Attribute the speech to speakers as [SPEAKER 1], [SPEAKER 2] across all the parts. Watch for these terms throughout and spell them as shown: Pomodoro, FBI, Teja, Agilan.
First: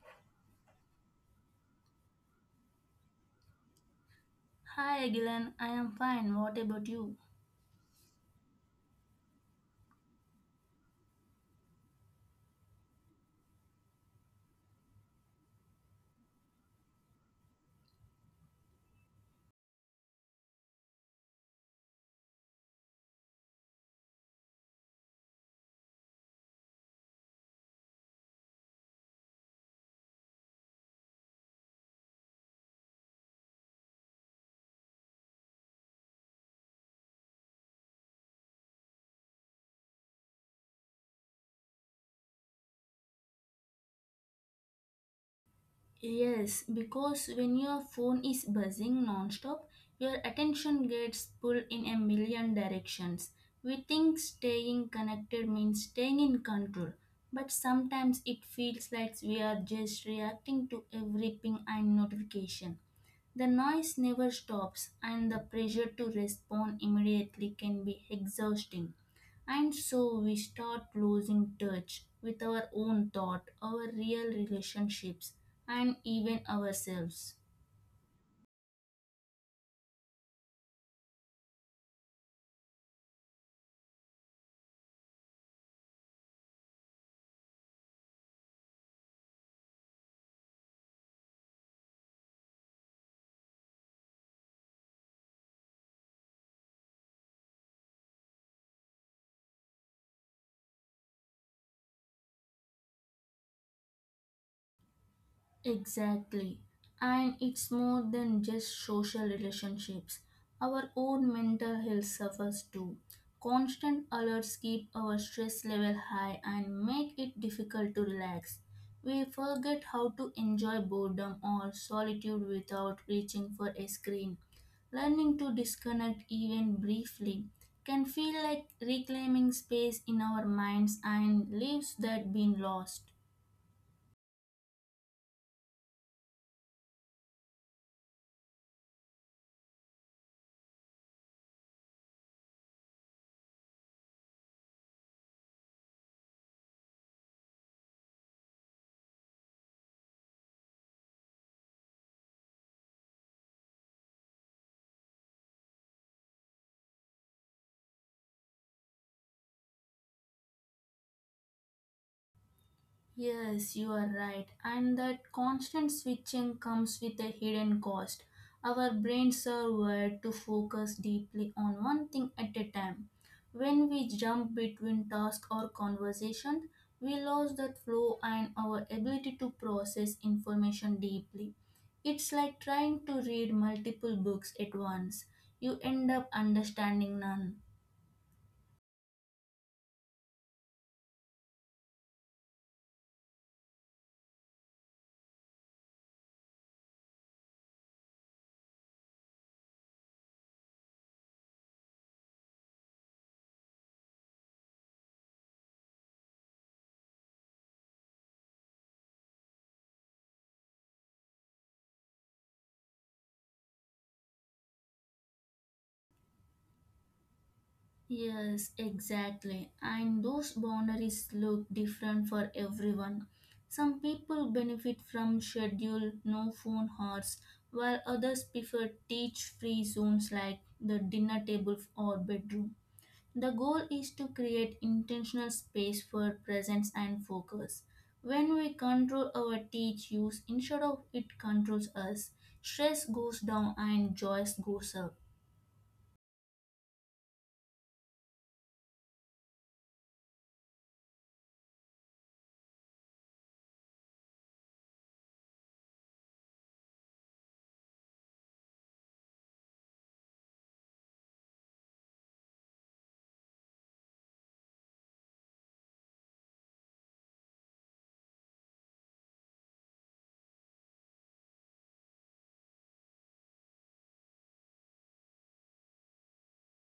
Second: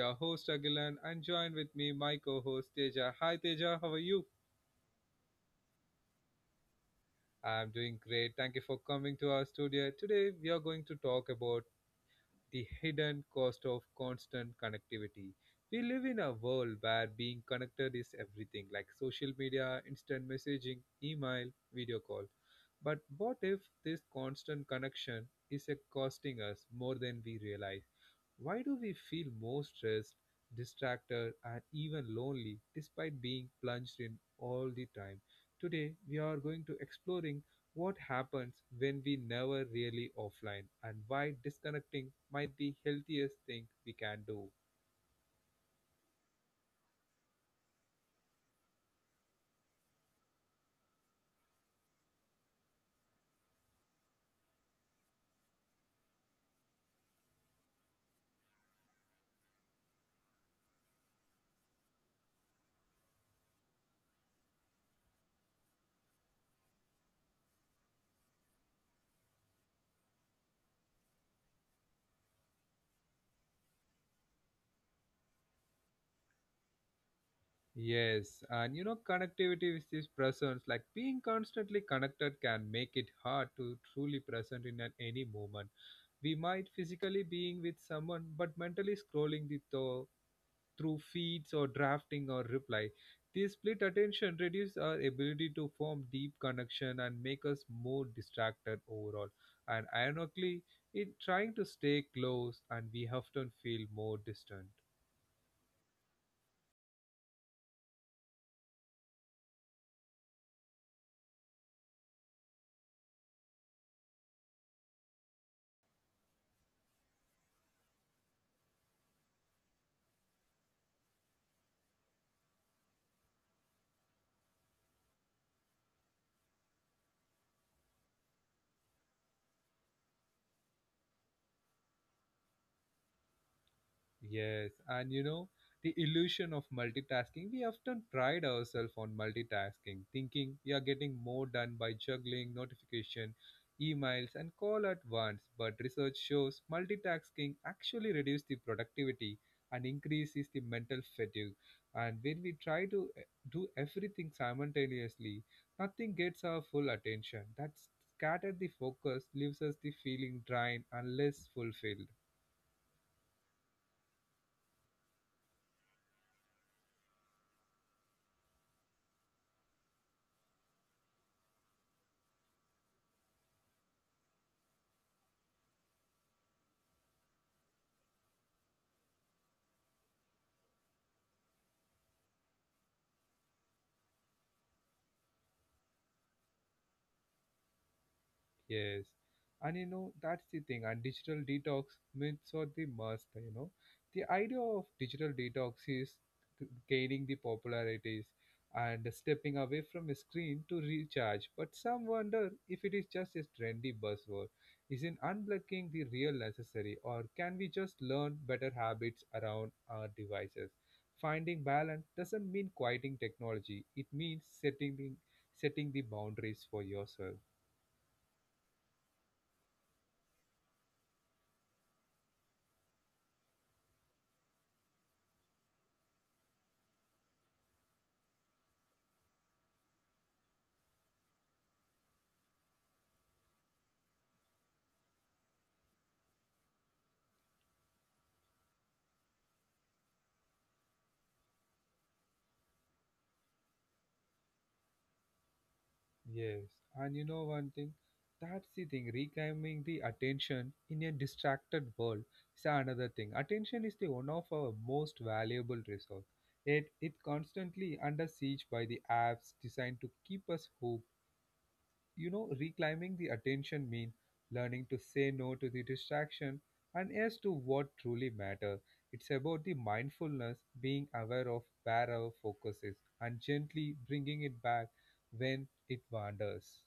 [SPEAKER 1] your host Agilan and join with me my co-host Teja. Hi Teja, how are you?
[SPEAKER 2] Hi Agilan, I am fine. What about you?
[SPEAKER 1] I'm doing great. Thank you for coming to our studio. Today we are going to talk about the hidden cost of constant connectivity. We live in a world where being connected is everything like social media, instant messaging, email, video call. But what if this constant connection is costing us more than we realize? Why do we feel more stressed, distracted, and even lonely despite being plunged in all the time? Today, we are going to exploring what happens when we never really offline and why disconnecting might be healthiest thing we can do.
[SPEAKER 2] Yes, because when your phone is buzzing non-stop, your attention gets pulled in a million directions. We think staying connected means staying in control, but sometimes it feels like we are just reacting to every ping and notification. The noise never stops, and the pressure to respond immediately can be exhausting. And so we start losing touch with our own thought, our real relationships, and even ourselves.
[SPEAKER 1] Yes, and you know connectivity with this presence, like being constantly connected can make it hard to truly present in any moment. We might physically being with someone but mentally scrolling the through feeds or drafting or reply. This split attention reduces our ability to form deep connection and make us more distracted overall. And ironically, in trying to stay close and we often feel more distant.
[SPEAKER 2] Exactly. And it's more than just social relationships. Our own mental health suffers too. Constant alerts keep our stress level high and make it difficult to relax. We forget how to enjoy boredom or solitude without reaching for a screen. Learning to disconnect even briefly can feel like reclaiming space in our minds and leaves that been lost.
[SPEAKER 1] Yes, and you know, the illusion of multitasking, we often pride ourselves on multitasking, thinking we are getting more done by juggling notification, emails, and call at once. But research shows multitasking actually reduces the productivity and increases the mental fatigue. And when we try to do everything simultaneously, nothing gets our full attention. That scattered the focus leaves us the feeling drained and less fulfilled.
[SPEAKER 2] Yes, you are right. And that constant switching comes with a hidden cost. Our brains are wired to focus deeply on one thing at a time. When we jump between task or conversation, we lose that flow and our ability to process information deeply. It's like trying to read multiple books at once. You end up understanding none.
[SPEAKER 1] Yes. And you know, that's the thing. And digital detox myths are the must, you know. The idea of digital detox is gaining the popularities and stepping away from a screen to recharge. But some wonder if it is just a trendy buzzword. Isn't unblocking the real necessary, or can we just learn better habits around our devices? Finding balance doesn't mean quieting technology. It means setting the boundaries for yourself.
[SPEAKER 2] Yes, exactly. And those boundaries look different for everyone. Some people benefit from scheduled no phone hours, while others prefer teach free zones like the dinner table or bedroom. The goal is to create intentional space for presence and focus. When we control our teach use instead of it controls us, stress goes down and joy goes up.
[SPEAKER 1] Yes, and you know one thing, that's the thing, reclaiming the attention in a distracted world is another thing. Attention is the one of our most valuable resource. Yet it constantly under siege by the apps designed to keep us hooked. You know, reclaiming the attention means learning to say no to the distraction and yes to what truly matter. It's about the mindfulness, being aware of where our focus is and gently bringing it back when it wanders.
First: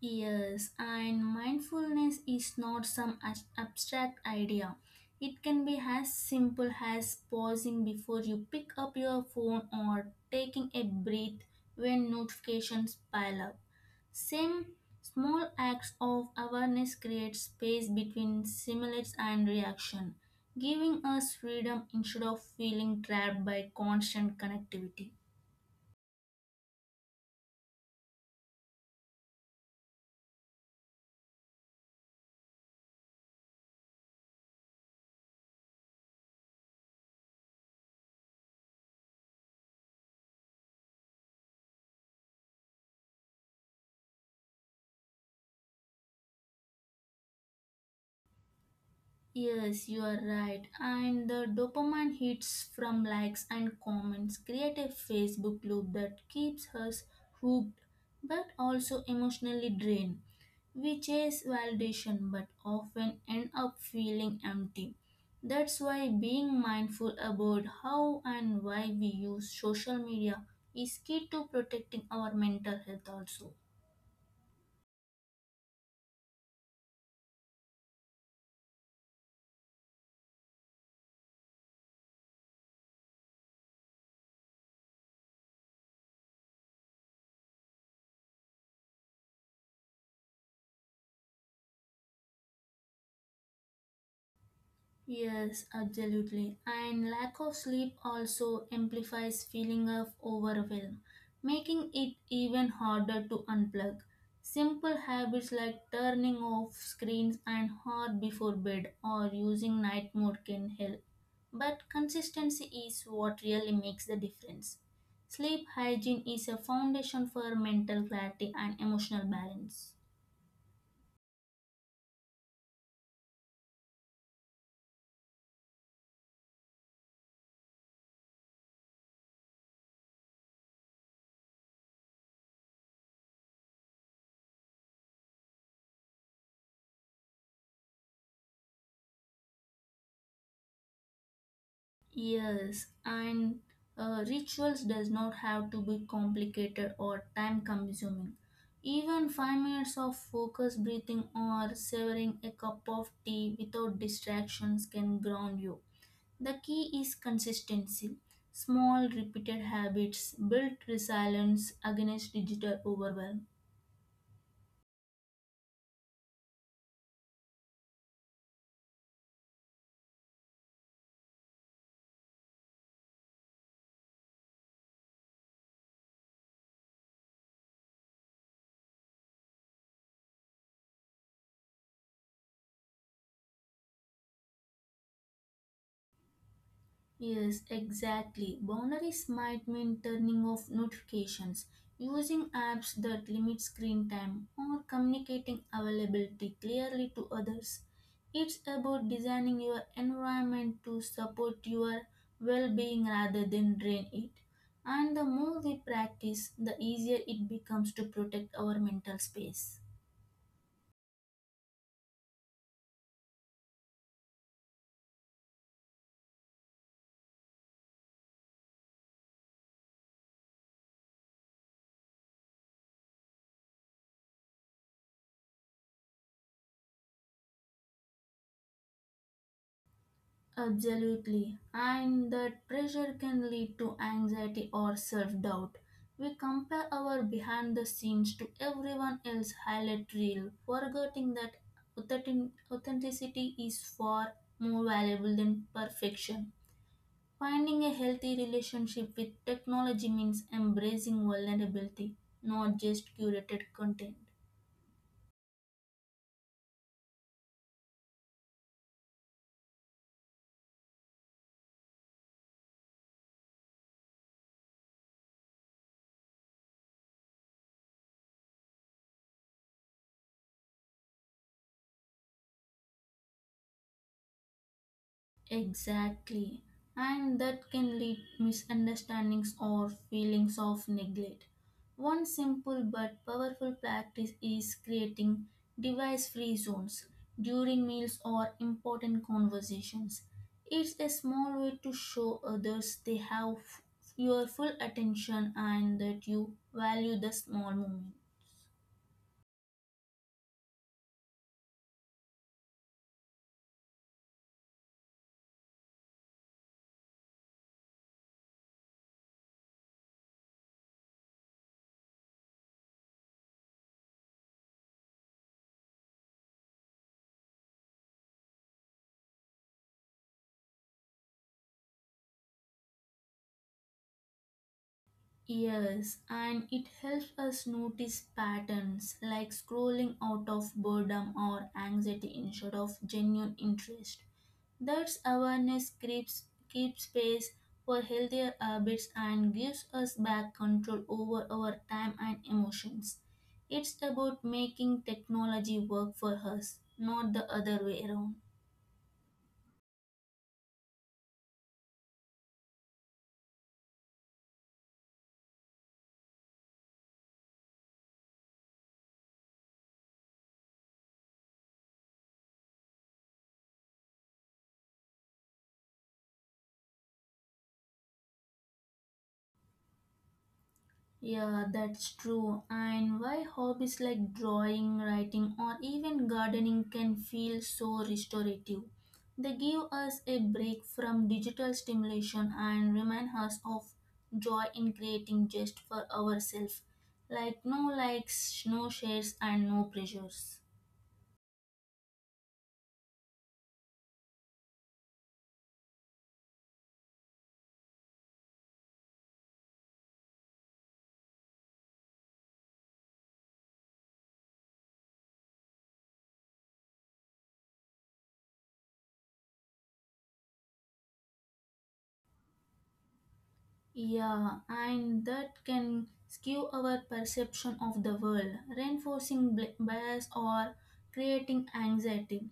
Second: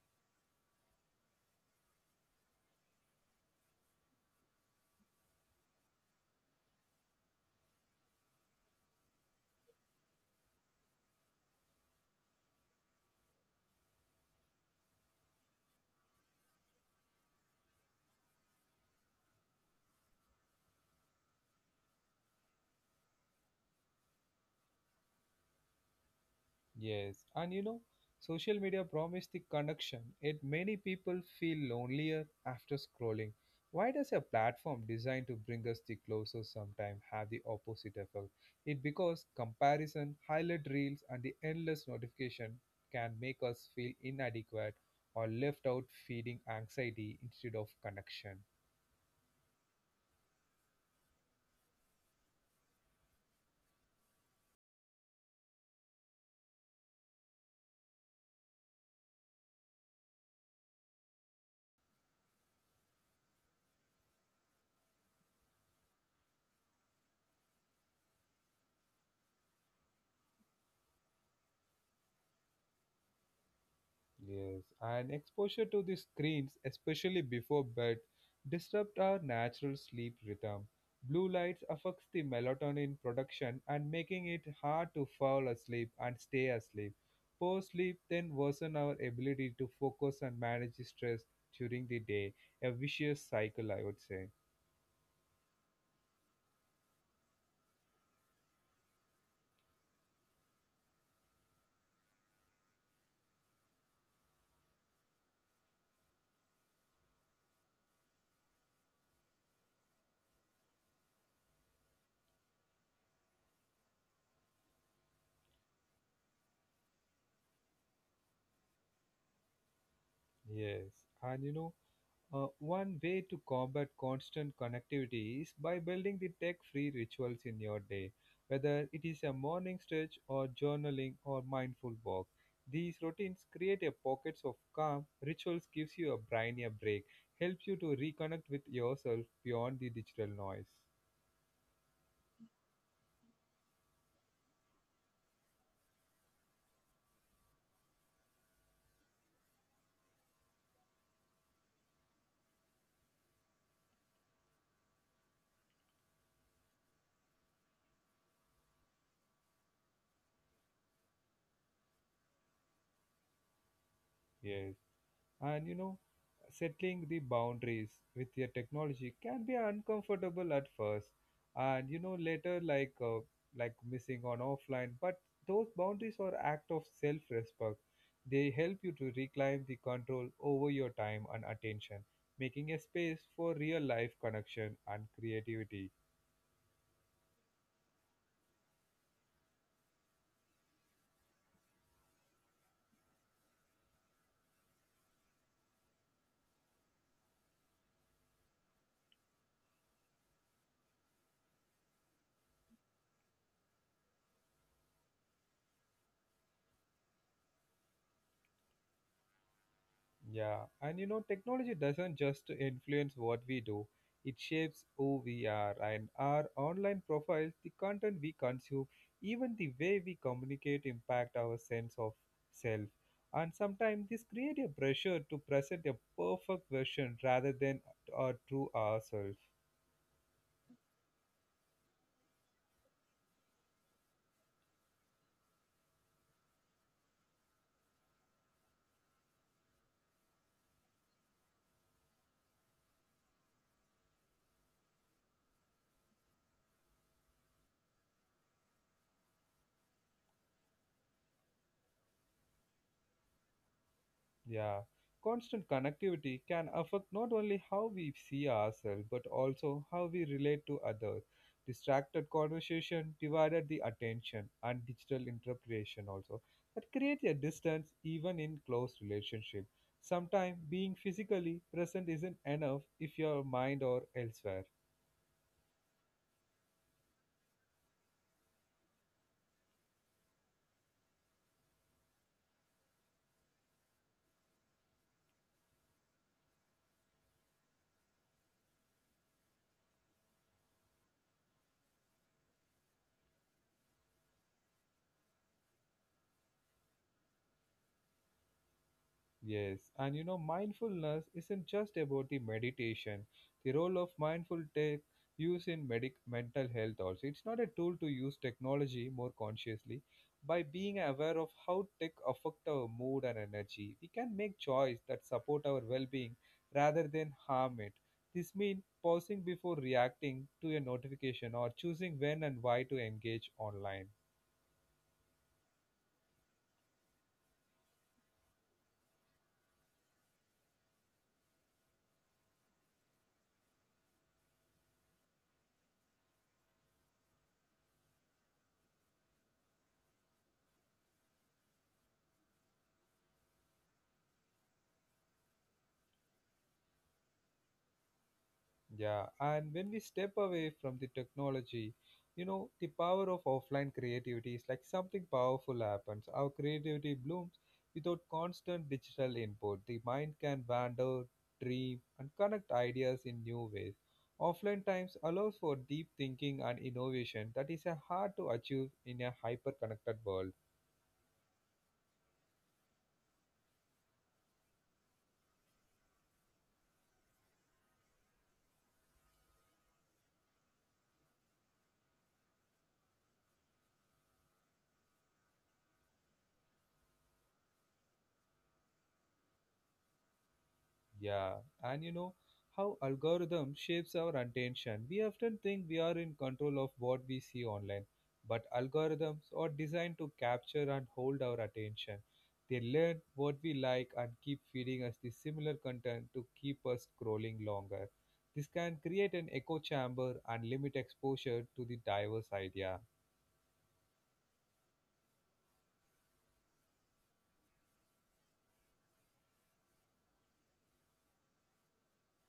[SPEAKER 2] Yes, and mindfulness is not abstract idea. It can be as simple as pausing before you pick up your phone or taking a breath when notifications pile up. Same small acts of awareness create space between stimulus and reaction, giving us freedom instead of feeling trapped by constant connectivity.
[SPEAKER 1] Yes, and you know, social media promised the connection, yet many people feel lonelier after scrolling. Why does a platform designed to bring us the closer sometimes have the opposite effect? It because comparison, highlight reels, and the endless notification can make us feel inadequate or left out, feeding anxiety instead of connection.
[SPEAKER 2] Yes, you are right. And the dopamine hits from likes and comments create a Facebook loop that keeps us hooked but also emotionally drained. We chase validation but often end up feeling empty. That's why being mindful about how and why we use social media is key to protecting our mental health also.
[SPEAKER 1] Yes, and exposure to the screens, especially before bed, disrupt our natural sleep rhythm. Blue lights affects the melatonin production and making it hard to fall asleep and stay asleep. Poor sleep then worsen our ability to focus and manage the stress during the day. A vicious cycle, I would say.
[SPEAKER 2] Yes, absolutely. And lack of sleep also amplifies feeling of overwhelm, making it even harder to unplug. Simple habits like turning off screens an hour before bed or using night mode can help. But consistency is what really makes the difference. Sleep hygiene is a foundation for mental clarity and emotional balance.
[SPEAKER 1] Yes, and you know, one way to combat constant connectivity is by building the tech free rituals in your day, whether it is a morning stretch or journaling or mindful walk. These routines create a pockets of calm. Rituals gives you a brain a break, helps you to reconnect with yourself beyond the digital noise.
[SPEAKER 2] Yes, and rituals does not have to be complicated or time consuming. Even 5 minutes of focused breathing or savoring a cup of tea without distractions can ground you. The key is consistency. Small repeated habits build resilience against digital overwhelm.
[SPEAKER 1] Yes. And you know, settling the boundaries with your technology can be uncomfortable at first, and you know later like missing on offline. But those boundaries are act of self-respect. They help you to reclaim the control over your time and attention, making a space for real life connection and creativity.
[SPEAKER 2] Yes, exactly. Boundaries might mean turning off notifications, using apps that limit screen time, or communicating availability clearly to others. It's about designing your environment to support your well being rather than drain it. And the more we practice, the easier it becomes to protect our mental space.
[SPEAKER 1] Yeah, and you know, technology doesn't just influence what we do, it shapes who we are and our online profiles, the content we consume, even the way we communicate impact our sense of self. And sometimes this creates a pressure to present a perfect version rather than our true ourselves.
[SPEAKER 2] Absolutely. And that pressure can lead to anxiety or self doubt. We compare our behind the scenes to everyone else's highlight reel, forgetting that authenticity is far more valuable than perfection. Finding a healthy relationship with technology means embracing vulnerability, not just curated content.
[SPEAKER 1] Yeah, constant connectivity can affect not only how we see ourselves but also how we relate to others. Distracted conversation divided the attention and digital interpretation also that creates a distance even in close relationship. Sometimes being physically present isn't enough if your mind or elsewhere.
[SPEAKER 2] Exactly. And that can lead misunderstandings or feelings of neglect. One simple but powerful practice is creating device-free zones during meals or important conversations. It's a small way to show others they have your full attention and that you value the small moment.
[SPEAKER 1] Yes, and you know, mindfulness isn't just about the meditation. The role of mindful tech use in medic mental health also. It's not a tool to use technology more consciously. By being aware of how tech affect our mood and energy, we can make choice that support our well-being rather than harm it. This means pausing before reacting to a notification or choosing when and why to engage online.
[SPEAKER 2] Yes, and it helps us notice patterns like scrolling out of boredom or anxiety instead of genuine interest. Thus, keeps space for healthier habits and gives us back control over our time and emotions. It's about making technology work for us, not the other way around.
[SPEAKER 1] Yeah, and when we step away from the technology, you know, the power of offline creativity is like something powerful happens. Our creativity blooms without constant digital input. The mind can wander, dream, and connect ideas in new ways. Offline times allows for deep thinking and innovation that is a hard to achieve in a hyper connected world.
[SPEAKER 2] Yeah, that's true. And why hobbies like drawing, writing, or even gardening can feel so restorative. They give us a break from digital stimulation and remind us of joy in creating just for ourselves. Like no likes, no shares, and no pressures.
[SPEAKER 1] Yeah, and you know how algorithm shapes our attention. We often think we are in control of what we see online, but algorithms are designed to capture and hold our attention. They learn what we like and keep feeding us the similar content to keep us scrolling longer. This can create an echo chamber and limit exposure to the diverse idea.
[SPEAKER 2] Yeah, and that can skew our perception of the world, reinforcing bias or creating anxiety.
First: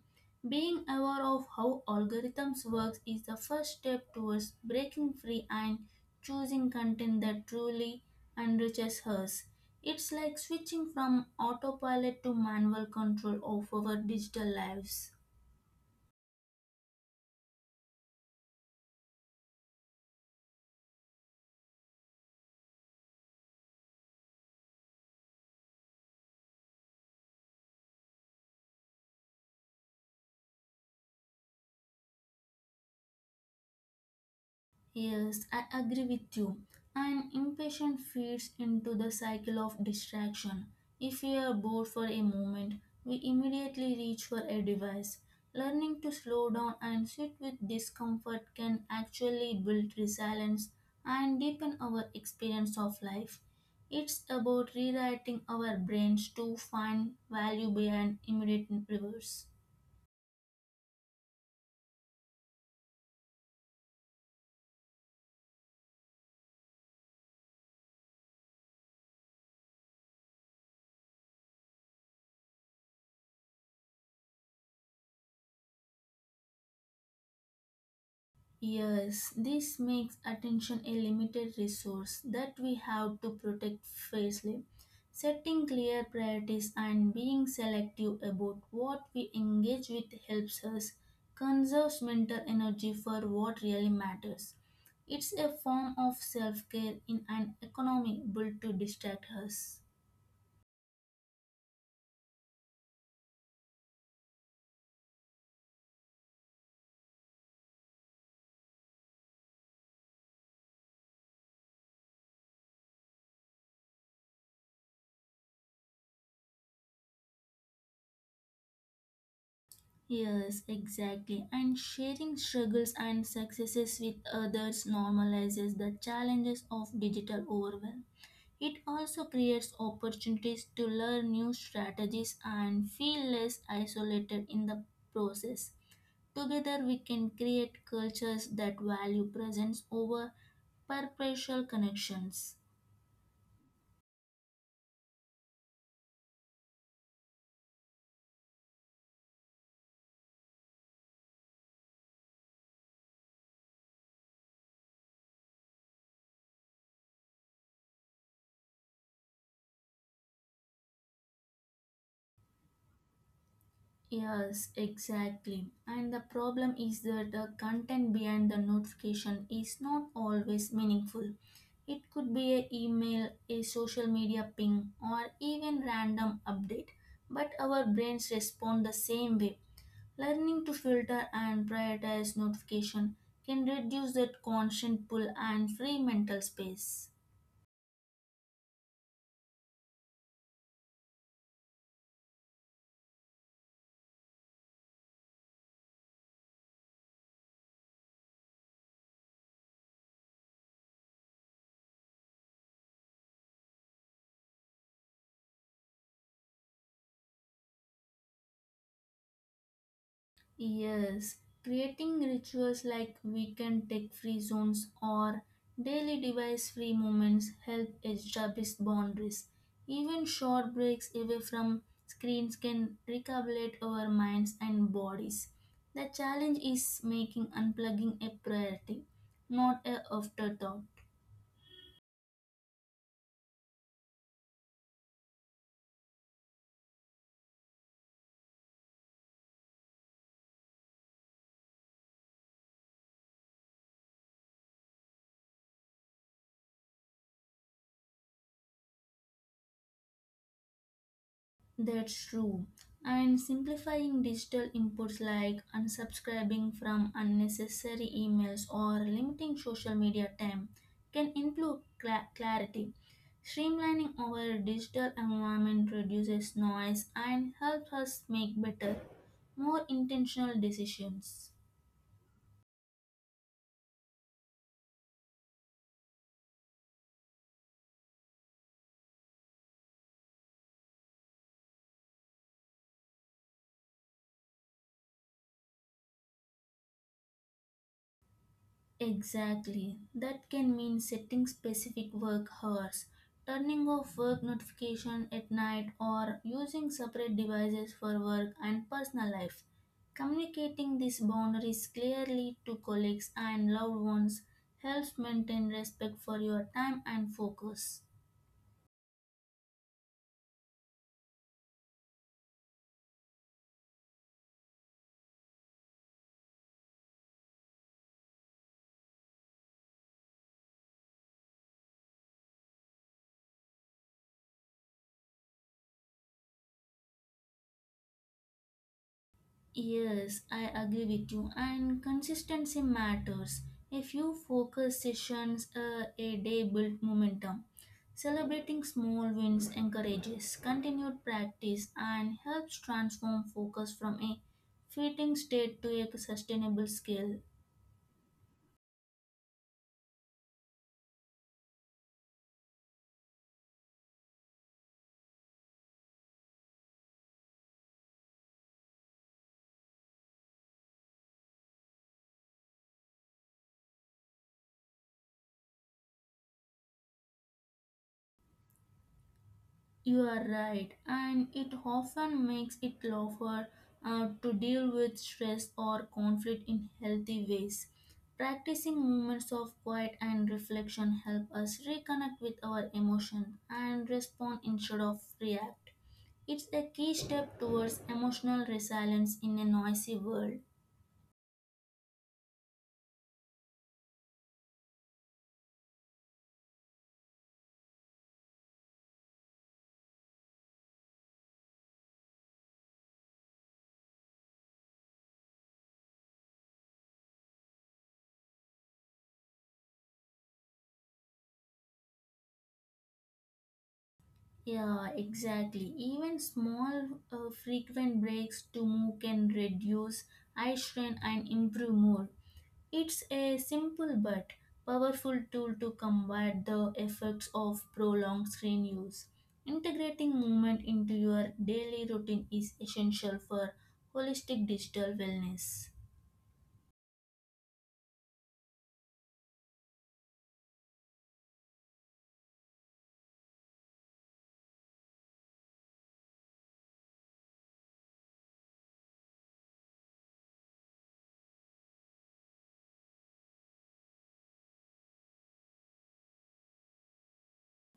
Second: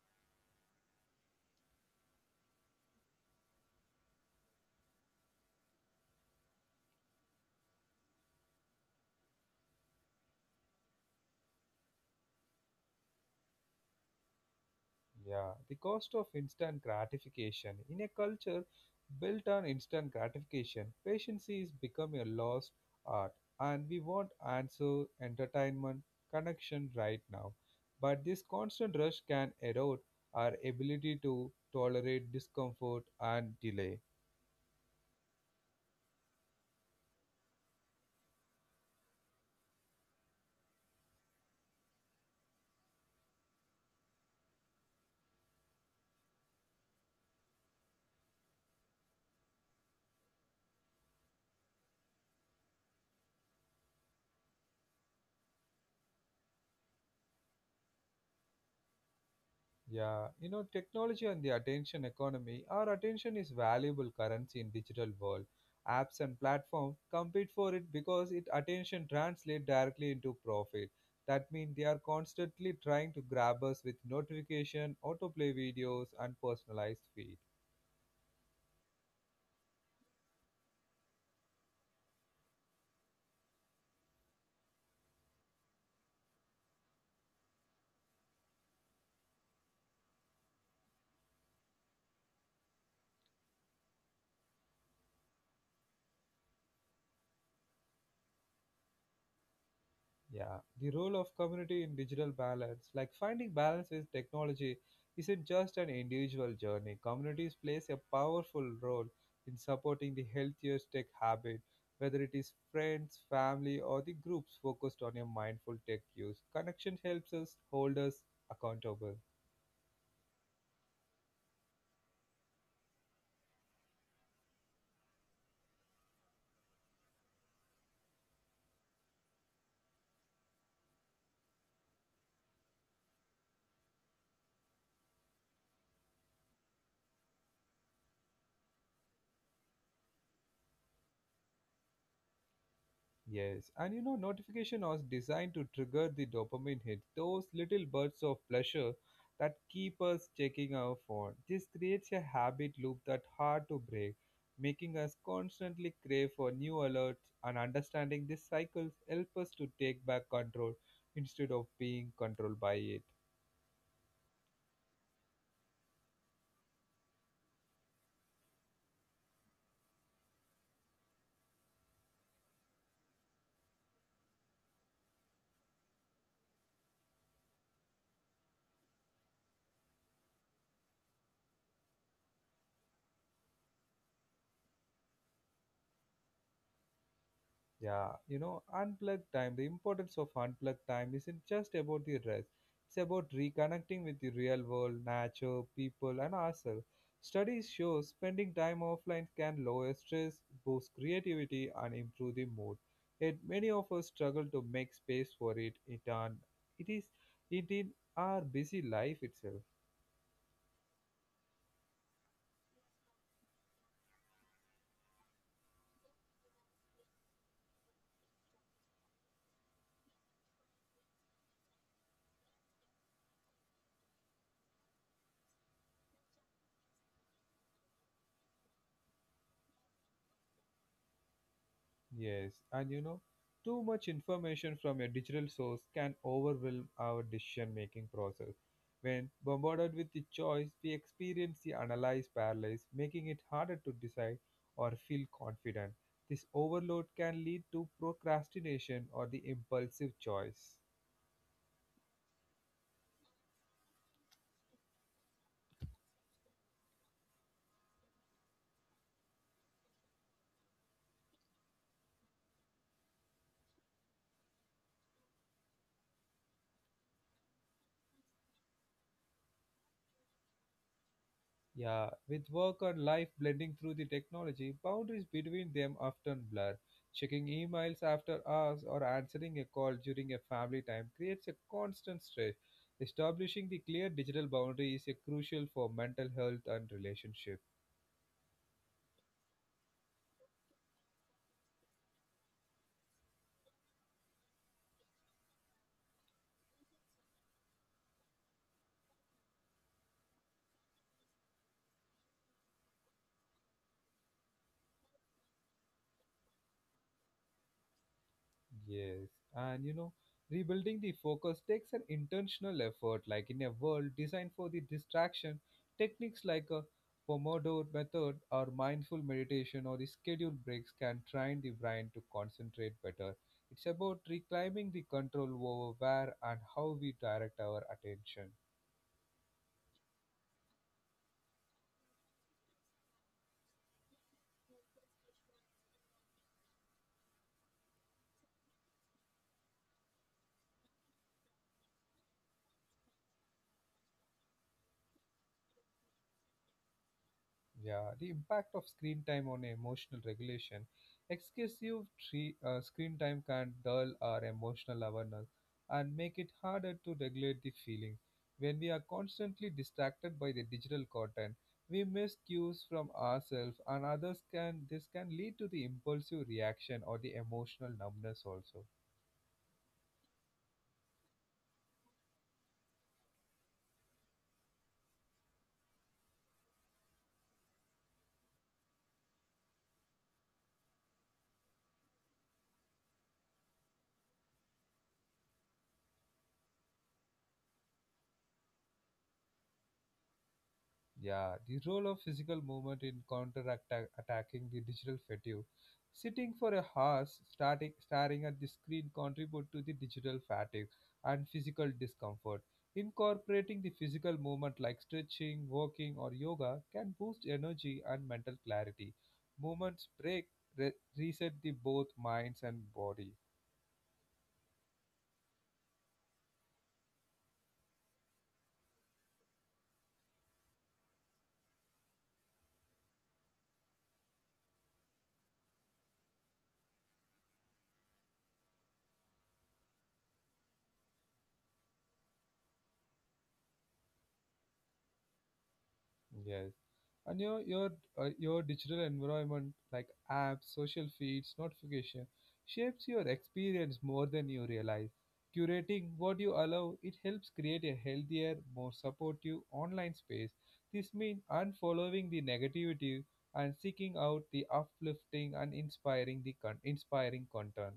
[SPEAKER 2] Being aware of how algorithms work is the first step towards breaking free and choosing content that truly enriches us. It's like switching from autopilot to manual control of our digital lives.
[SPEAKER 1] Yeah, the cost of instant gratification. In a culture built on instant gratification, patience is becoming a lost art, and we want answer, entertainment, connection right now. But this constant rush can erode our ability to tolerate discomfort and delay.
[SPEAKER 2] Yes, I agree with you. And impatience feeds into the cycle of distraction. If we are bored for a moment, we immediately reach for a device. Learning to slow down and sit with discomfort can actually build resilience and deepen our experience of life. It's about rewriting our brains to find value behind immediate rewards.
[SPEAKER 1] Yeah, you know, technology and the attention economy, our attention is valuable currency in digital world. Apps and platforms compete for it because it attention translate directly into profit. That means they are constantly trying to grab us with notification, autoplay videos, and personalized feed.
[SPEAKER 2] Yes, this makes attention a limited resource that we have to protect fiercely. Setting clear priorities and being selective about what we engage with helps us conserve mental energy for what really matters. It's a form of self care in an economy built to distract us.
[SPEAKER 1] Yeah, the role of community in digital balance, like finding balance with technology, isn't just an individual journey. Communities plays a powerful role in supporting the healthiest tech habit, whether it is friends, family, or the groups focused on a mindful tech use. Connection helps us hold us accountable.
[SPEAKER 2] Yes, exactly. And sharing struggles and successes with others normalizes the challenges of digital overwhelm. It also creates opportunities to learn new strategies and feel less isolated in the process. Together, we can create cultures that value presence over perpetual connections.
[SPEAKER 1] Yes, and you know, notification was designed to trigger the dopamine hit, those little bursts of pleasure that keep us checking our phone. This creates a habit loop that's hard to break, making us constantly crave for new alerts and understanding these cycles help us to take back control instead of being controlled by it.
[SPEAKER 2] Yes, exactly. And the problem is that the content behind the notification is not always meaningful. It could be an email, a social media ping, or even random update. But our brains respond the same way. Learning to filter and prioritize notification can reduce that constant pull and free mental space.
[SPEAKER 1] Yeah, you know, unplugged time. The importance of unplugged time isn't just about the rest. It's about reconnecting with the real world, nature, people, and ourselves. Studies show spending time offline can lower stress, boost creativity, and improve the mood. Yet many of us struggle to make space for it. It, and it is it in our busy life itself.
[SPEAKER 2] Yes, creating rituals like weekend tech-free zones or daily device-free moments help establish boundaries. Even short breaks away from screens can recalibrate our minds and bodies. The challenge is making unplugging a priority, not a afterthought.
[SPEAKER 1] Yes, and you know, too much information from a digital source can overwhelm our decision making process. When bombarded with the choice, we experience the analyze paralysis, making it harder to decide or feel confident. This overload can lead to procrastination or the impulsive choice.
[SPEAKER 2] That's true. And simplifying digital inputs like unsubscribing from unnecessary emails or limiting social media time can improve clarity. Streamlining our digital environment reduces noise and helps us make better, more intentional decisions.
[SPEAKER 1] Yeah, with work and life blending through the technology, boundaries between them often blur. Checking emails after hours or answering a call during a family time creates a constant stress. Establishing the clear digital boundary is a crucial for mental health and relationship.
[SPEAKER 2] Exactly. That can mean setting specific work hours, turning off work notification at night or using separate devices for work and personal life. Communicating these boundaries clearly to colleagues and loved ones helps maintain respect for your time and focus.
[SPEAKER 1] Yes, and you know, rebuilding the focus takes an intentional effort. Like in a world designed for the distraction, techniques like a Pomodoro method or mindful meditation or the scheduled breaks can train the brain to concentrate better. It's about reclaiming the control over where and how we direct our attention.
[SPEAKER 2] Yes, I agree with you. And consistency matters. A few focus sessions a day build momentum. Celebrating small wins encourages continued practice and helps transform focus from a fleeting state to a sustainable skill.
[SPEAKER 1] Yeah, the impact of screen time on emotional regulation. Screen time can dull our emotional awareness and make it harder to regulate the feeling. When we are constantly distracted by the digital content, we miss cues from ourselves and others can this can lead to the impulsive reaction or the emotional numbness also.
[SPEAKER 2] You are right, and it often makes it tougher to deal with stress or conflict in healthy ways. Practicing moments of quiet and reflection help us reconnect with our emotion and respond instead of react. It's a key step towards emotional resilience in a noisy world.
[SPEAKER 1] Yeah, the role of physical movement in counter-attacking the digital fatigue. Sitting for a hours, starting, staring at the screen contribute to the digital fatigue and physical discomfort. Incorporating the physical movement like stretching, walking, or yoga can boost energy and mental clarity. Movements break, reset the both minds and body.
[SPEAKER 2] Yeah, exactly. Even small, uh, frequent breaks to move can reduce eye strain and improve mood. It's a simple but powerful tool to combat the effects of prolonged screen use. Integrating movement into your daily routine is essential for holistic digital wellness.
[SPEAKER 1] Yes. And your digital environment like apps, social feeds, notification shapes your experience more than you realize. Curating what you allow it helps create a healthier, more supportive online space. This means unfollowing the negativity and seeking out the uplifting and inspiring inspiring content.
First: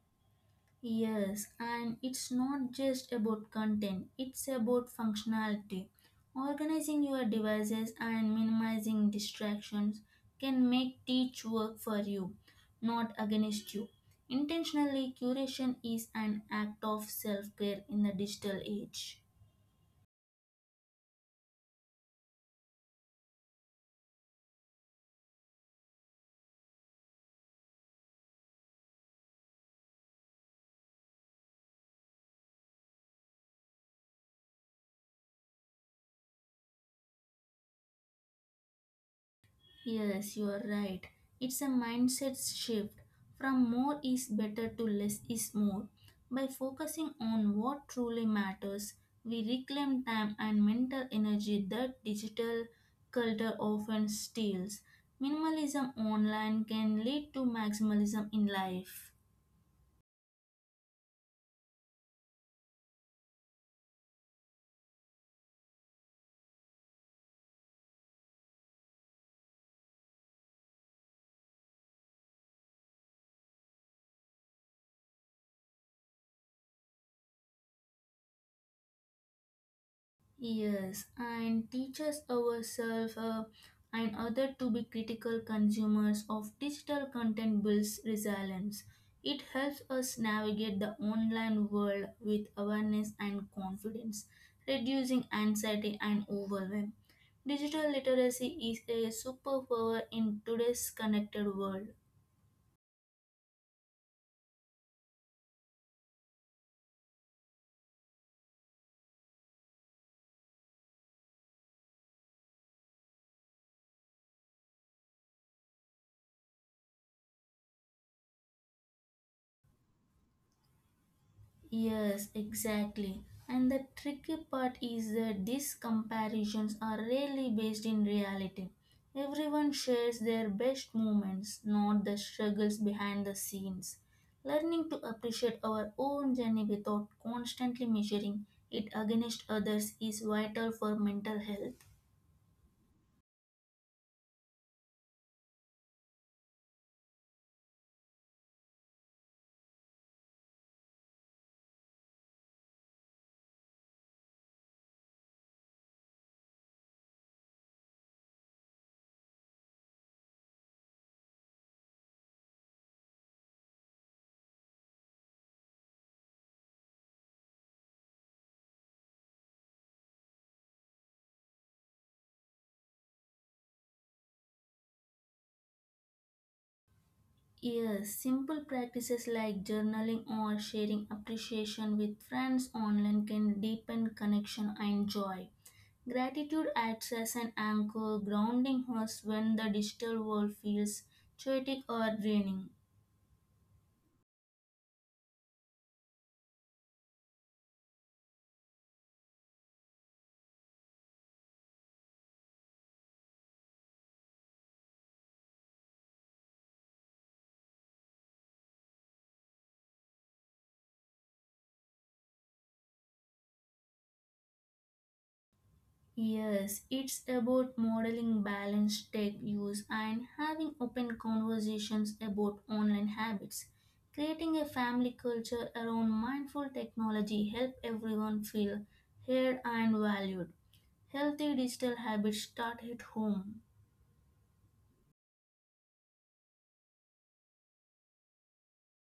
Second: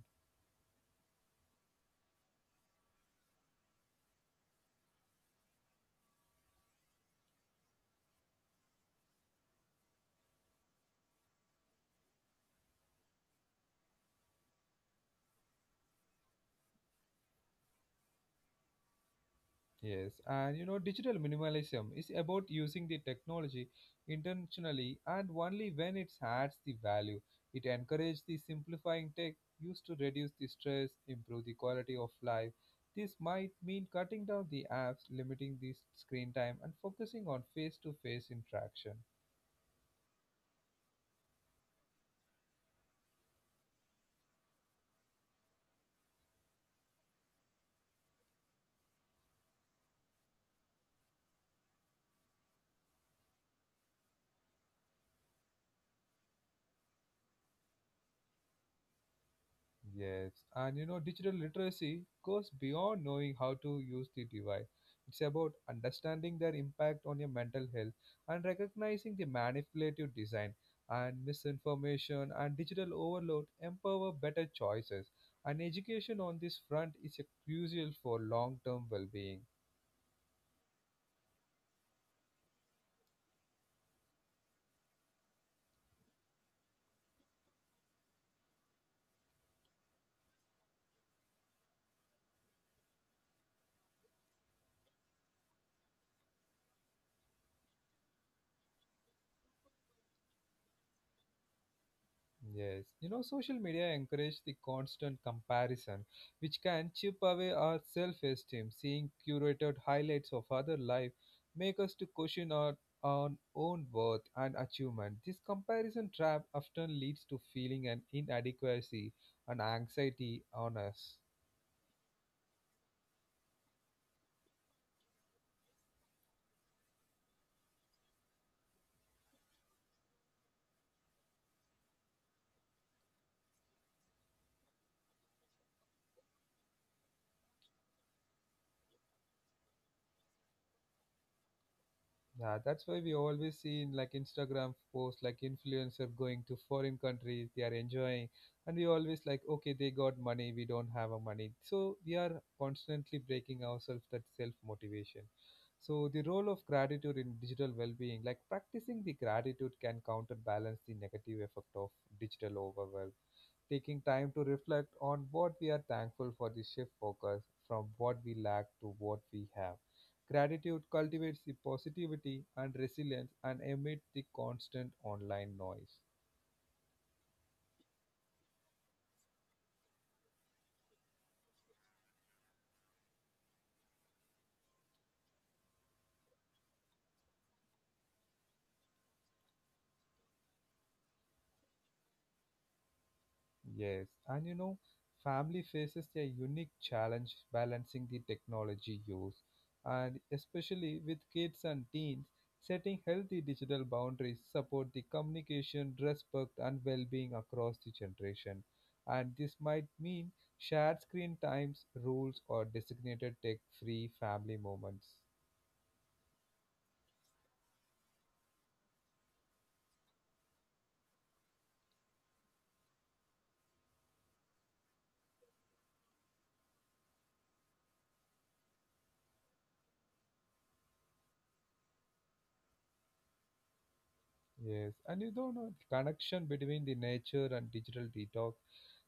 [SPEAKER 2] Yes, and it's not just about content, it's about functionality. Organizing your devices and minimizing distractions can make teach work for you, not against you. Intentionally, curation is an act of self care in the digital age.
[SPEAKER 1] Yes, and you know, digital minimalism is about using the technology intentionally and only when it adds the value. It encourages the simplifying tech used to reduce the stress, improve the quality of life. This might mean cutting down the apps, limiting the screen time, and focusing on face to face interaction.
[SPEAKER 2] Yes, you are right. It's a mindset shift from more is better to less is more. By focusing on what truly matters, we reclaim time and mental energy that digital culture often steals. Minimalism online can lead to maximalism in life.
[SPEAKER 1] Digital literacy goes beyond knowing how to use the device. It's about understanding their impact on your mental health and recognizing the manipulative design and misinformation and digital overload empower better choices. And education on this front is a crucial for long term well being.
[SPEAKER 2] Yes, and teaches ourselves and other to be critical consumers of digital content builds resilience. It helps us navigate the online world with awareness and confidence, reducing anxiety and overwhelm. Digital literacy is a superpower in today's connected world.
[SPEAKER 1] Social media encourage the constant comparison, which can chip away our self-esteem. Seeing curated highlights of other life make us to question our own worth and achievement. This comparison trap often leads to feeling an inadequacy and anxiety on us.
[SPEAKER 2] Yes, exactly. And the tricky part is that these comparisons are rarely based in reality. Everyone shares their best moments, not the struggles behind the scenes. Learning to appreciate our own journey without constantly measuring it against others is vital for mental health.
[SPEAKER 1] Yeah, that's why we always see in like Instagram posts like influencer going to foreign countries, they are enjoying, and we always like, okay, they got money, we don't have a money. So we are constantly breaking ourselves that self motivation. So the role of gratitude in digital well-being, like practicing the gratitude can counterbalance the negative effect of digital overwhelm taking time to reflect on what we are thankful for the shift focus from what we lack to what we have. Gratitude cultivates the positivity and resilience and amid the constant online noise.
[SPEAKER 2] Yes, simple practices like journaling or sharing appreciation with friends online can deepen connection and joy. Gratitude acts as an anchor, grounding us when the digital world feels chaotic or draining.
[SPEAKER 1] Yes, and you know, Family faces a unique challenge balancing the technology use, and especially with kids and teens, setting healthy digital boundaries support the communication, respect, and well-being across the generation. And this might mean shared screen times, rules, or designated tech-free family moments.
[SPEAKER 2] Yes, it's about modeling balanced tech use and having open conversations about online habits. Creating a family culture around mindful technology help everyone feel heard and valued. Healthy digital habits start at home.
[SPEAKER 1] Yes, and you don't know the connection between the nature and digital detox.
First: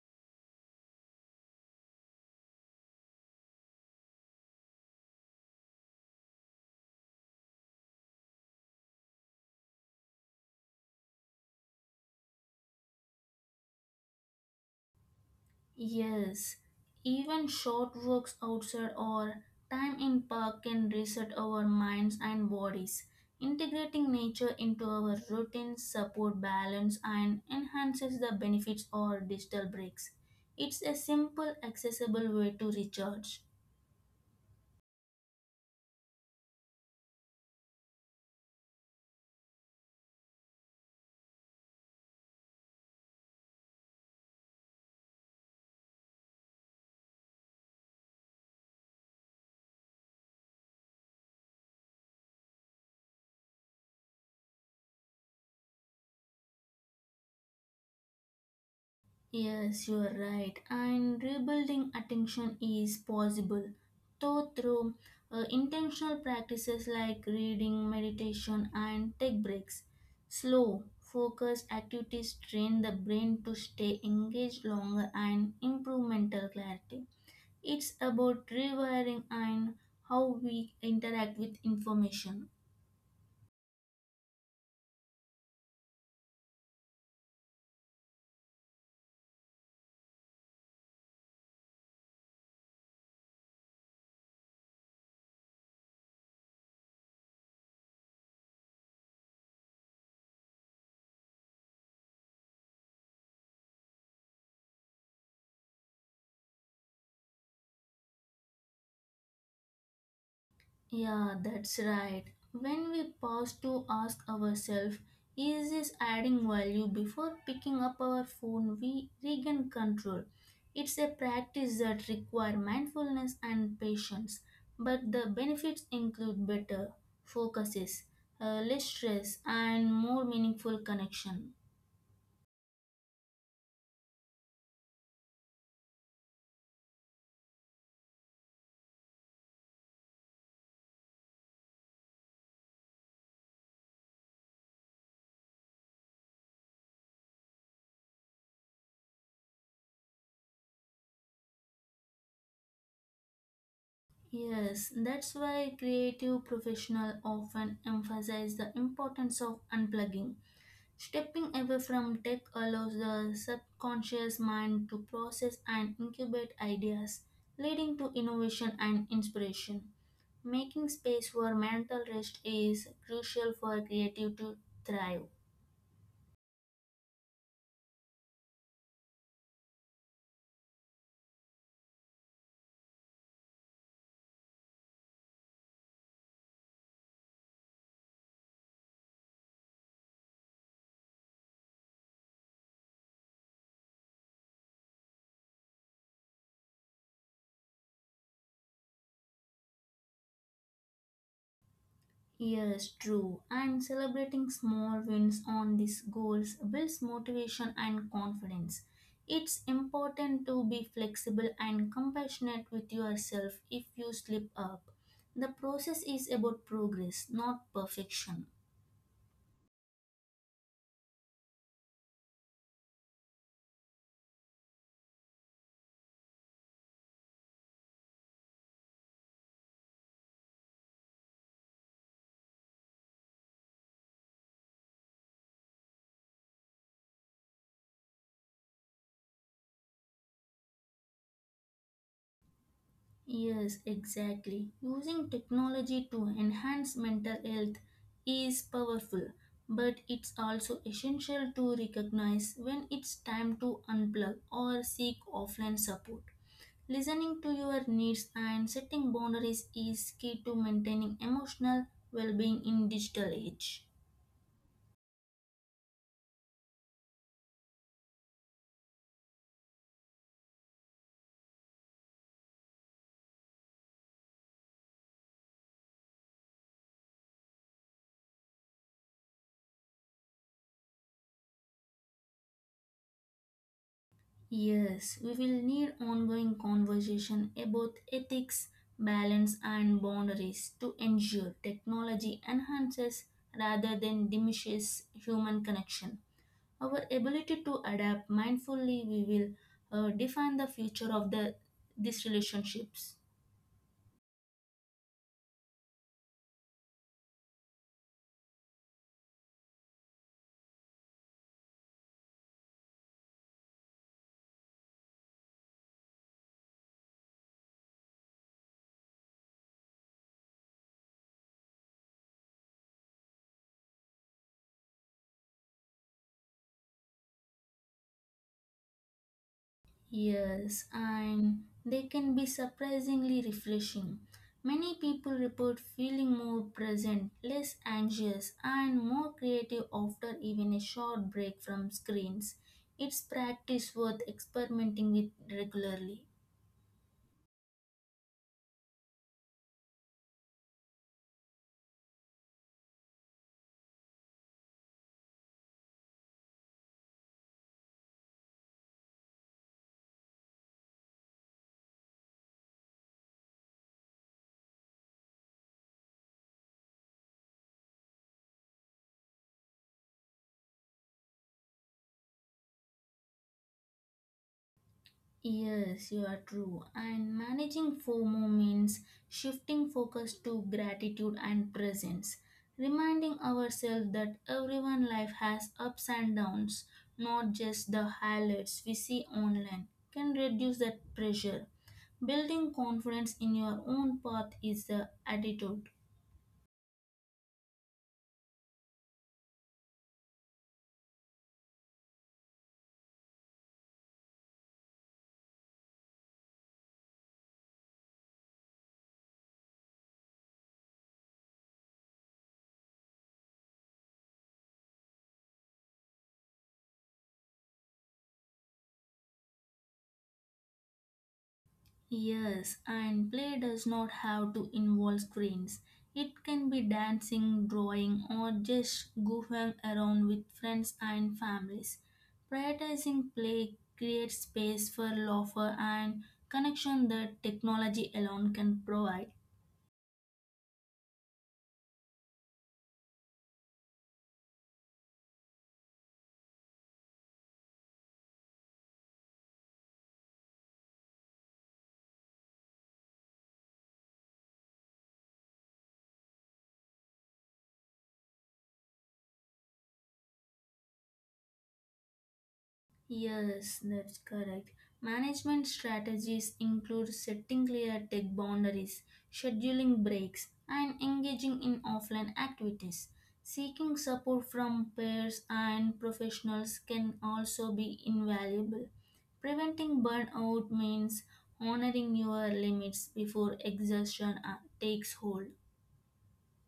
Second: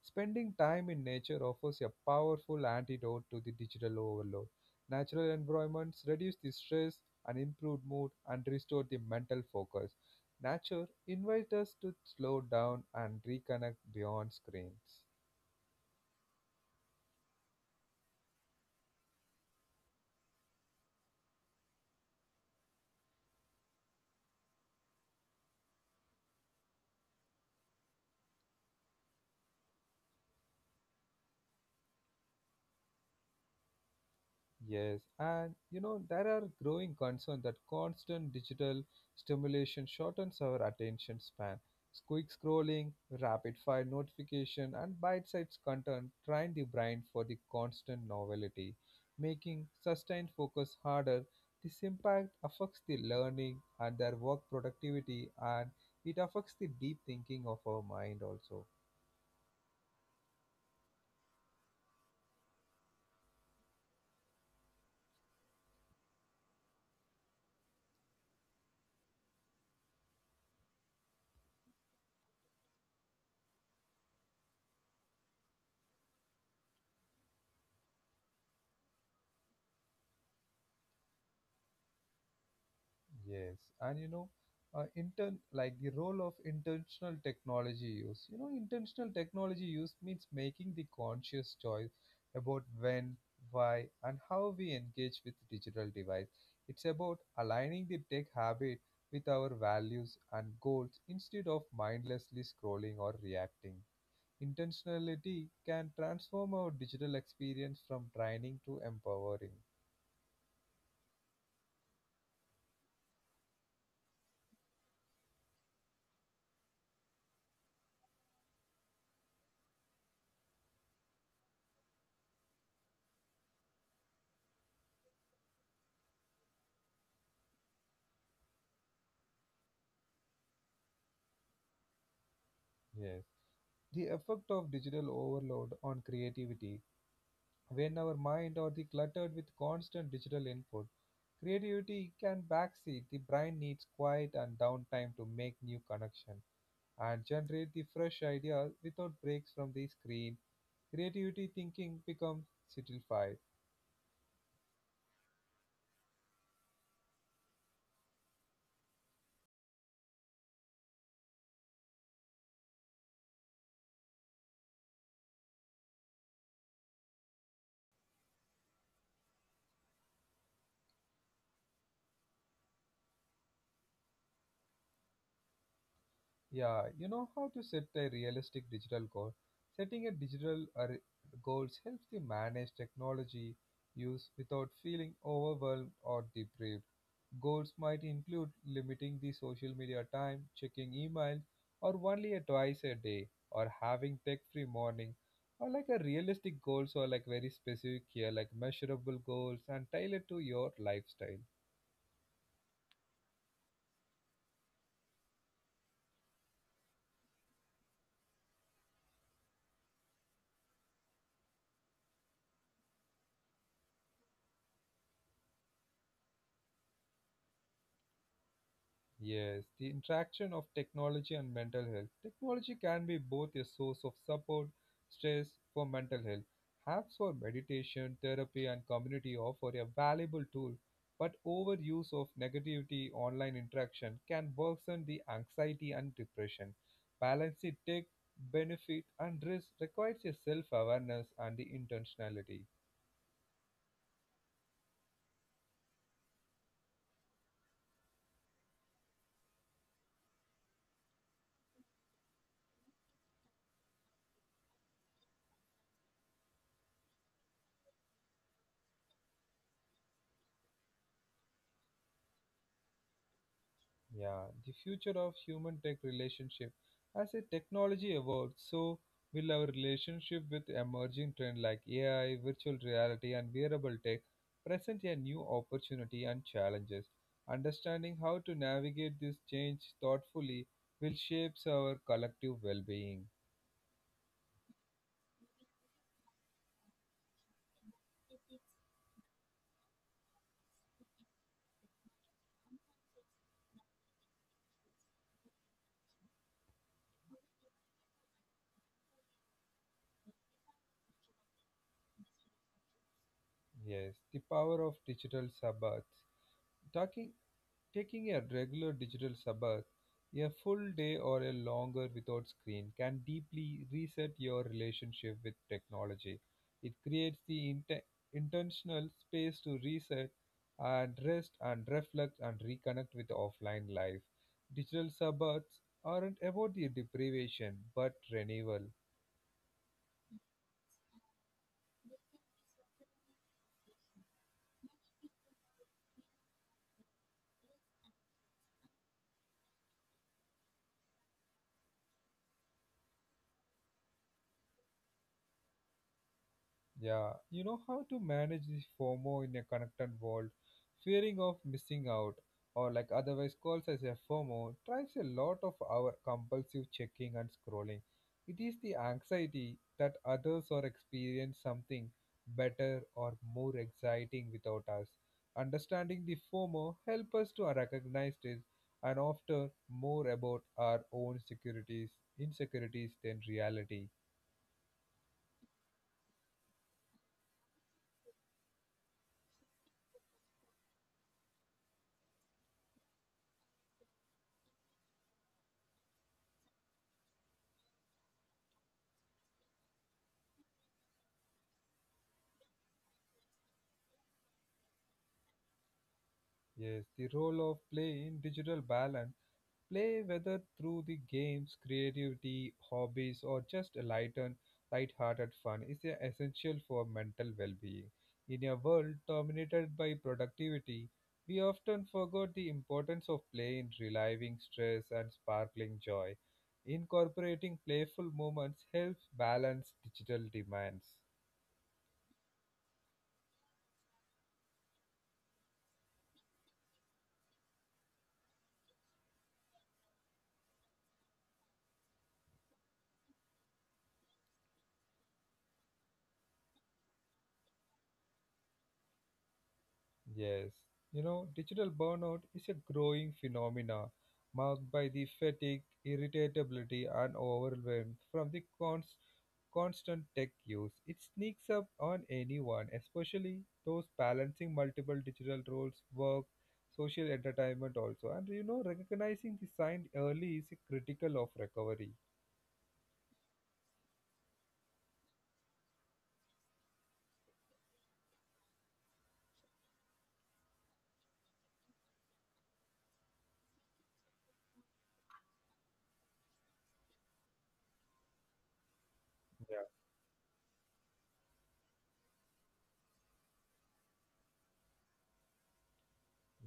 [SPEAKER 1] Spending time in nature offers a powerful antidote to the digital overload. Natural environments reduce the stress and improve mood and restore the mental focus. Nature invites us to slow down and reconnect beyond screens.
[SPEAKER 2] Yes, even short walks outside or time in park can reset our minds and bodies. Integrating nature into our routines support balance and enhances the benefits of digital breaks. It's a simple, accessible way to recharge.
[SPEAKER 1] There are growing concerns that constant digital stimulation shortens our attention span. Quick scrolling, rapid fire notification, and bite sized content train the brain for the constant novelty, making sustained focus harder. This impact affects the learning and their work productivity, and it affects the deep thinking of our mind also.
[SPEAKER 2] Yes, you are right. And rebuilding attention is possible, though through intentional practices like reading, meditation, and take breaks. Slow, focused activities train the brain to stay engaged longer and improve mental clarity. It's about rewiring and how we interact with information.
[SPEAKER 1] Yes, and you know, intern Like the role of intentional technology use. You know, intentional technology use means making the conscious choice about when, why, and how we engage with digital device. It's about aligning the tech habit with our values and goals instead of mindlessly scrolling or reacting. Intentionality can transform our digital experience from training to empowering.
[SPEAKER 2] Yeah, that's right. When we pause to ask ourselves, is this adding value before picking up our phone, we regain control. It's a practice that requires mindfulness and patience, but the benefits include better focuses, less stress, and more meaningful connection.
[SPEAKER 1] Yes. The effect of digital overload on creativity. When our mind are the cluttered with constant digital input, creativity can backseat. The brain needs quiet and downtime to make new connection and generate the fresh ideas without breaks from the screen. Creativity thinking becomes stilted.
[SPEAKER 2] Yes, that's why creative professionals often emphasize the importance of unplugging. Stepping away from tech allows the subconscious mind to process and incubate ideas, leading to innovation and inspiration. Making space for mental rest is crucial for creative to thrive.
[SPEAKER 1] Yeah, you know how to set a realistic digital goal. Setting a digital goals helps you manage technology use without feeling overwhelmed or deprived. Goals might include limiting the social media time, checking email, or only a twice a day, or having tech-free morning, or like a realistic goals or like very specific here, like measurable goals and tailored to your lifestyle.
[SPEAKER 2] Yes, true. And celebrating small wins on these goals builds motivation and confidence. It's important to be flexible and compassionate with yourself if you slip up. The process is about progress, not perfection.
[SPEAKER 1] Yes, the interaction of technology and mental health. Technology can be both a source of support, stress for mental health. Apps for meditation, therapy, and community offer a valuable tool, but overuse of negativity online interaction can worsen the anxiety and depression. Balancing tech benefit and risk requires a self awareness and the intentionality.
[SPEAKER 2] Yes, exactly. Using technology to enhance mental health is powerful, but it's also essential to recognize when it's time to unplug or seek offline support. Listening to your needs and setting boundaries is key to maintaining emotional well-being in digital age.
[SPEAKER 1] Yeah, the future of human tech relationship. As a technology evolves, so will our relationship with emerging trends like AI, virtual reality, and wearable tech present a new opportunity and challenges. Understanding how to navigate this change thoughtfully will shape our collective well-being.
[SPEAKER 2] Yes, we will need ongoing conversation about ethics, balance and boundaries to ensure technology enhances rather than diminishes human connection. Our ability to adapt mindfully we will define the future of the these relationships.
[SPEAKER 1] Yes, the power of digital sabbaths. Talking Taking a regular digital Sabbath, a full day or a longer without screen, can deeply reset your relationship with technology. It creates the intentional space to reset and rest and reflect and reconnect with offline life. Digital Sabbaths aren't about the deprivation but renewal.
[SPEAKER 2] Yes, and they can be surprisingly refreshing. Many people report feeling more present, less anxious, and more creative after even a short break from screens. It's practice worth experimenting with regularly.
[SPEAKER 1] Yeah, you know how to manage this FOMO in a connected world, fearing of missing out, or like otherwise calls as a FOMO, drives a lot of our compulsive checking and scrolling. It is the anxiety that others are experience something better or more exciting without us. Understanding the FOMO help us to recognize this and often more about our own insecurities than reality.
[SPEAKER 2] Yes, you are true. And managing FOMO means shifting focus to gratitude and presence, reminding ourselves that everyone life has ups and downs, not just the highlights we see online, can reduce that pressure. Building confidence in your own path is the attitude.
[SPEAKER 1] Yes, the role of play in digital balance. Play, whether through the games, creativity, hobbies, or just a light-hearted fun, is essential for mental well-being. In a world dominated by productivity, we often forget the importance of play in relieving stress and sparkling joy. Incorporating playful moments helps balance digital demands.
[SPEAKER 2] Yes, and play does not have to involve screens. It can be dancing, drawing, or just goofing around with friends and families. Prioritizing play creates space for laughter and connection that technology alone can provide.
[SPEAKER 1] Yes, Digital burnout is a growing phenomena marked by the fatigue, irritability, and overwhelm from the constant tech use. It sneaks up on anyone, especially those balancing multiple digital roles, work, social entertainment also. And you know, recognizing the sign early is critical of recovery.
[SPEAKER 2] Yes, that's correct. Management strategies include setting clear tech boundaries, scheduling breaks, and engaging in offline activities. Seeking support from peers and professionals can also be invaluable. Preventing burnout means honoring your limits before exhaustion takes hold.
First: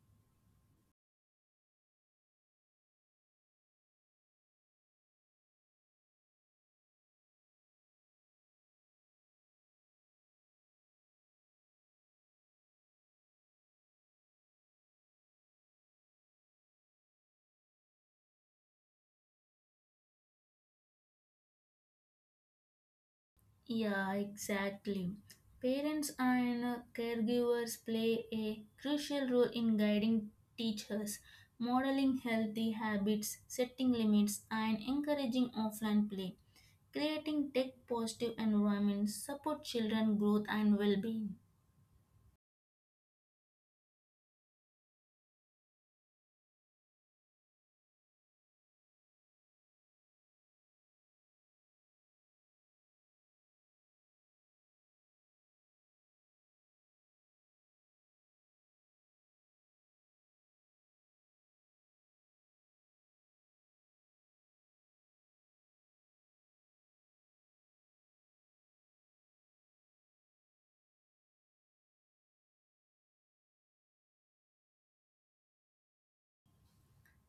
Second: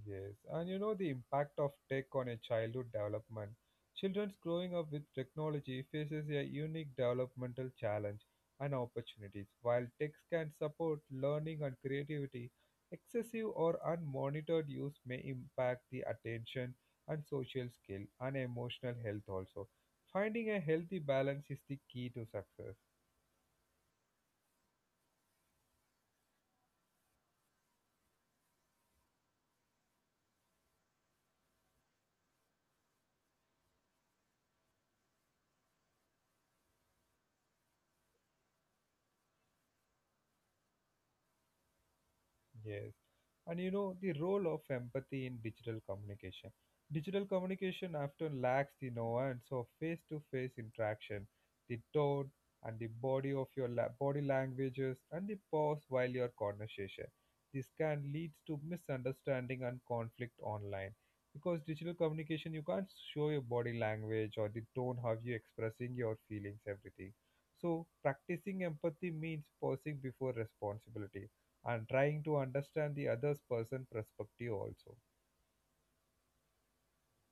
[SPEAKER 1] Yes, and you know the impact of tech on a childhood development. Children's growing up with technology faces a unique developmental challenge and opportunities. While techs can support learning and creativity, excessive or unmonitored use may impact the attention and social skill and emotional health also. Finding a healthy balance is the key to success.
[SPEAKER 2] Yeah, exactly. Parents and caregivers play a crucial role in guiding teachers, modeling healthy habits, setting limits, and encouraging offline play. Creating tech positive environments support children growth and well-being.
[SPEAKER 1] Yes. And you know, the role of empathy in digital communication. Digital communication often lacks the nuance of face to face interaction, the tone and the body of your la- body languages, and the pause while your conversation. This can lead to misunderstanding and conflict online. Because digital communication, you can't show your body language or the tone how you expressing your feelings, everything. So, practicing empathy means pausing before responsibility and trying to understand the other's person perspective also.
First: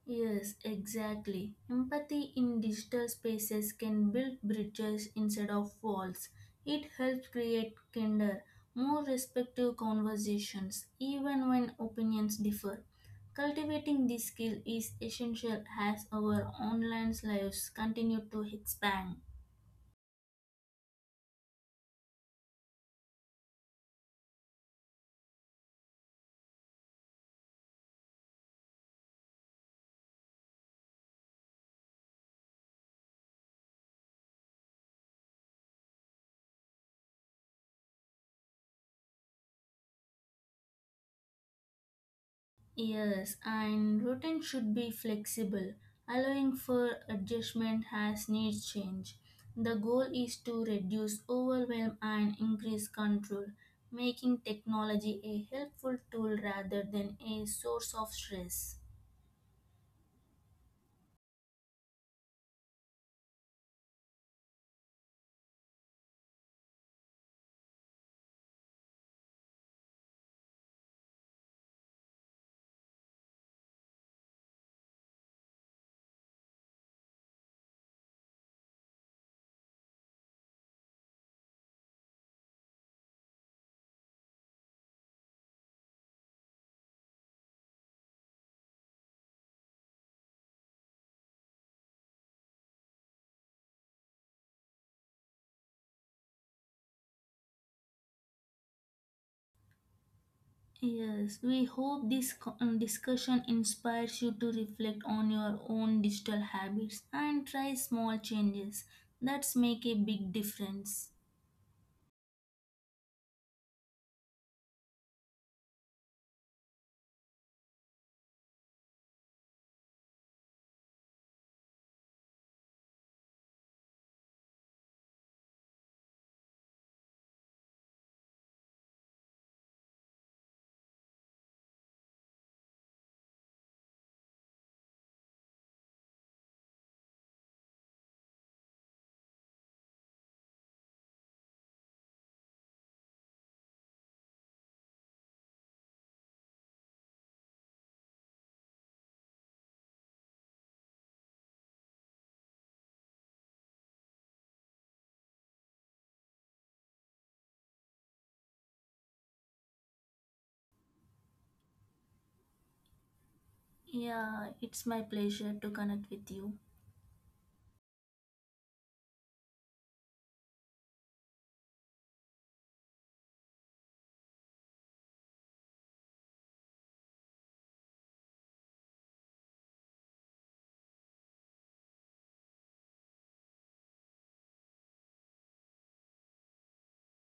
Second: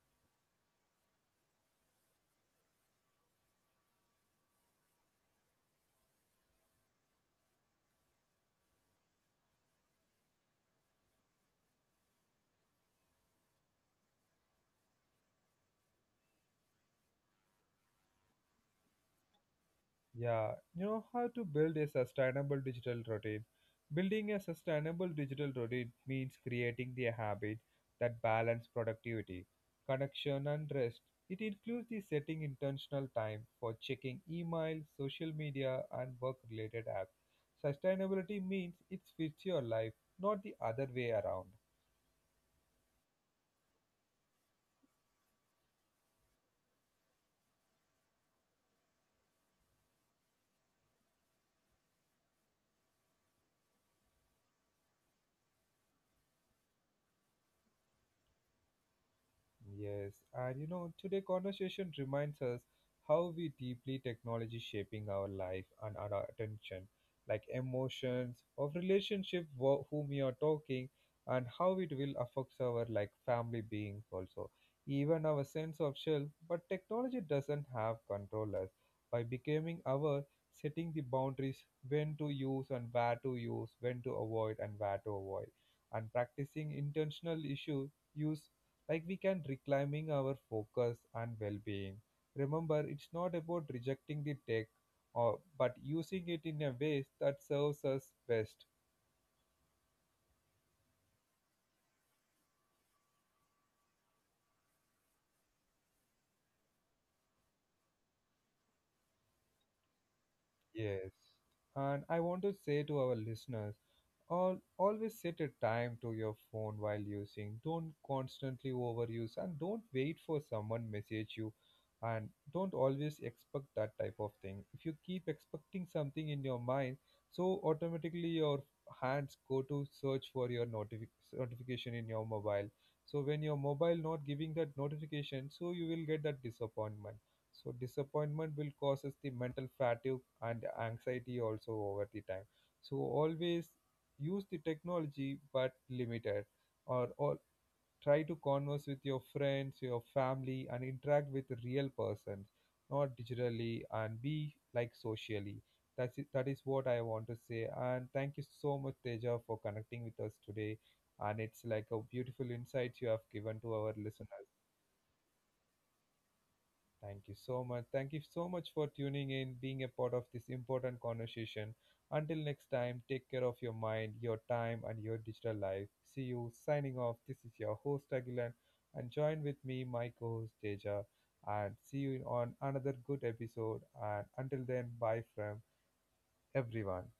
[SPEAKER 2] Yes, exactly. Empathy in digital spaces can build bridges instead of walls. It helps create kinder, more respectful conversations, even when opinions differ. Cultivating this skill is essential as our online lives continue to expand.
[SPEAKER 1] Yeah, you know how to build a sustainable digital routine. Building a sustainable digital routine means creating the habit that balance productivity, connection and rest. It includes the setting intentional time for checking email, social media and work related apps. Sustainability means it fits your life, not the other way around.
[SPEAKER 2] Yes, and routine should be flexible, allowing for adjustment as needs change. The goal is to reduce overwhelm and increase control, making technology a helpful tool rather than a source of stress.
[SPEAKER 1] Today conversation reminds us how we deeply technology shaping our life and our attention, like emotions, of relationship whom we are talking, and how it will affect our like family beings also, even our sense of self. But technology doesn't have control us by becoming our setting the boundaries when to use and where to use, when to avoid and where to avoid, and practicing intentional issue use like we can reclaiming our focus and well-being. Remember, it's not about rejecting the tech or but using it in a way that serves us best.
[SPEAKER 2] Yes, we hope this discussion inspires you to reflect on your own digital habits and try small changes that make a big difference.
[SPEAKER 1] Yes, and I want to say to our listeners, Al always set a time to your phone while using. Don't constantly overuse and don't wait for someone message you, and don't always expect that type of thing. If you keep expecting something in your mind, so automatically your hands go to search for your notification in your mobile. So when your mobile not giving that notification, so you will get that disappointment. So disappointment will causes the mental fatigue and anxiety also over the time. So always use the technology but limited or try to converse with your friends your family and interact with real persons, not digitally and be like socially. That's it, that is what I want to say. And thank you so much, Teja, for connecting with us today, and it's like a beautiful insight you have given to our
[SPEAKER 2] Yeah,
[SPEAKER 1] listeners.
[SPEAKER 2] it's my pleasure to connect with you.
[SPEAKER 1] Thank you so much. Thank you so much for tuning in, being a part of this important conversation. Until next time, take care of your mind, your time, and your digital life. See you. Signing off. This is your host, Agilan, and join with me, my co host, Deja. And see you on another good episode. And until then, bye from everyone.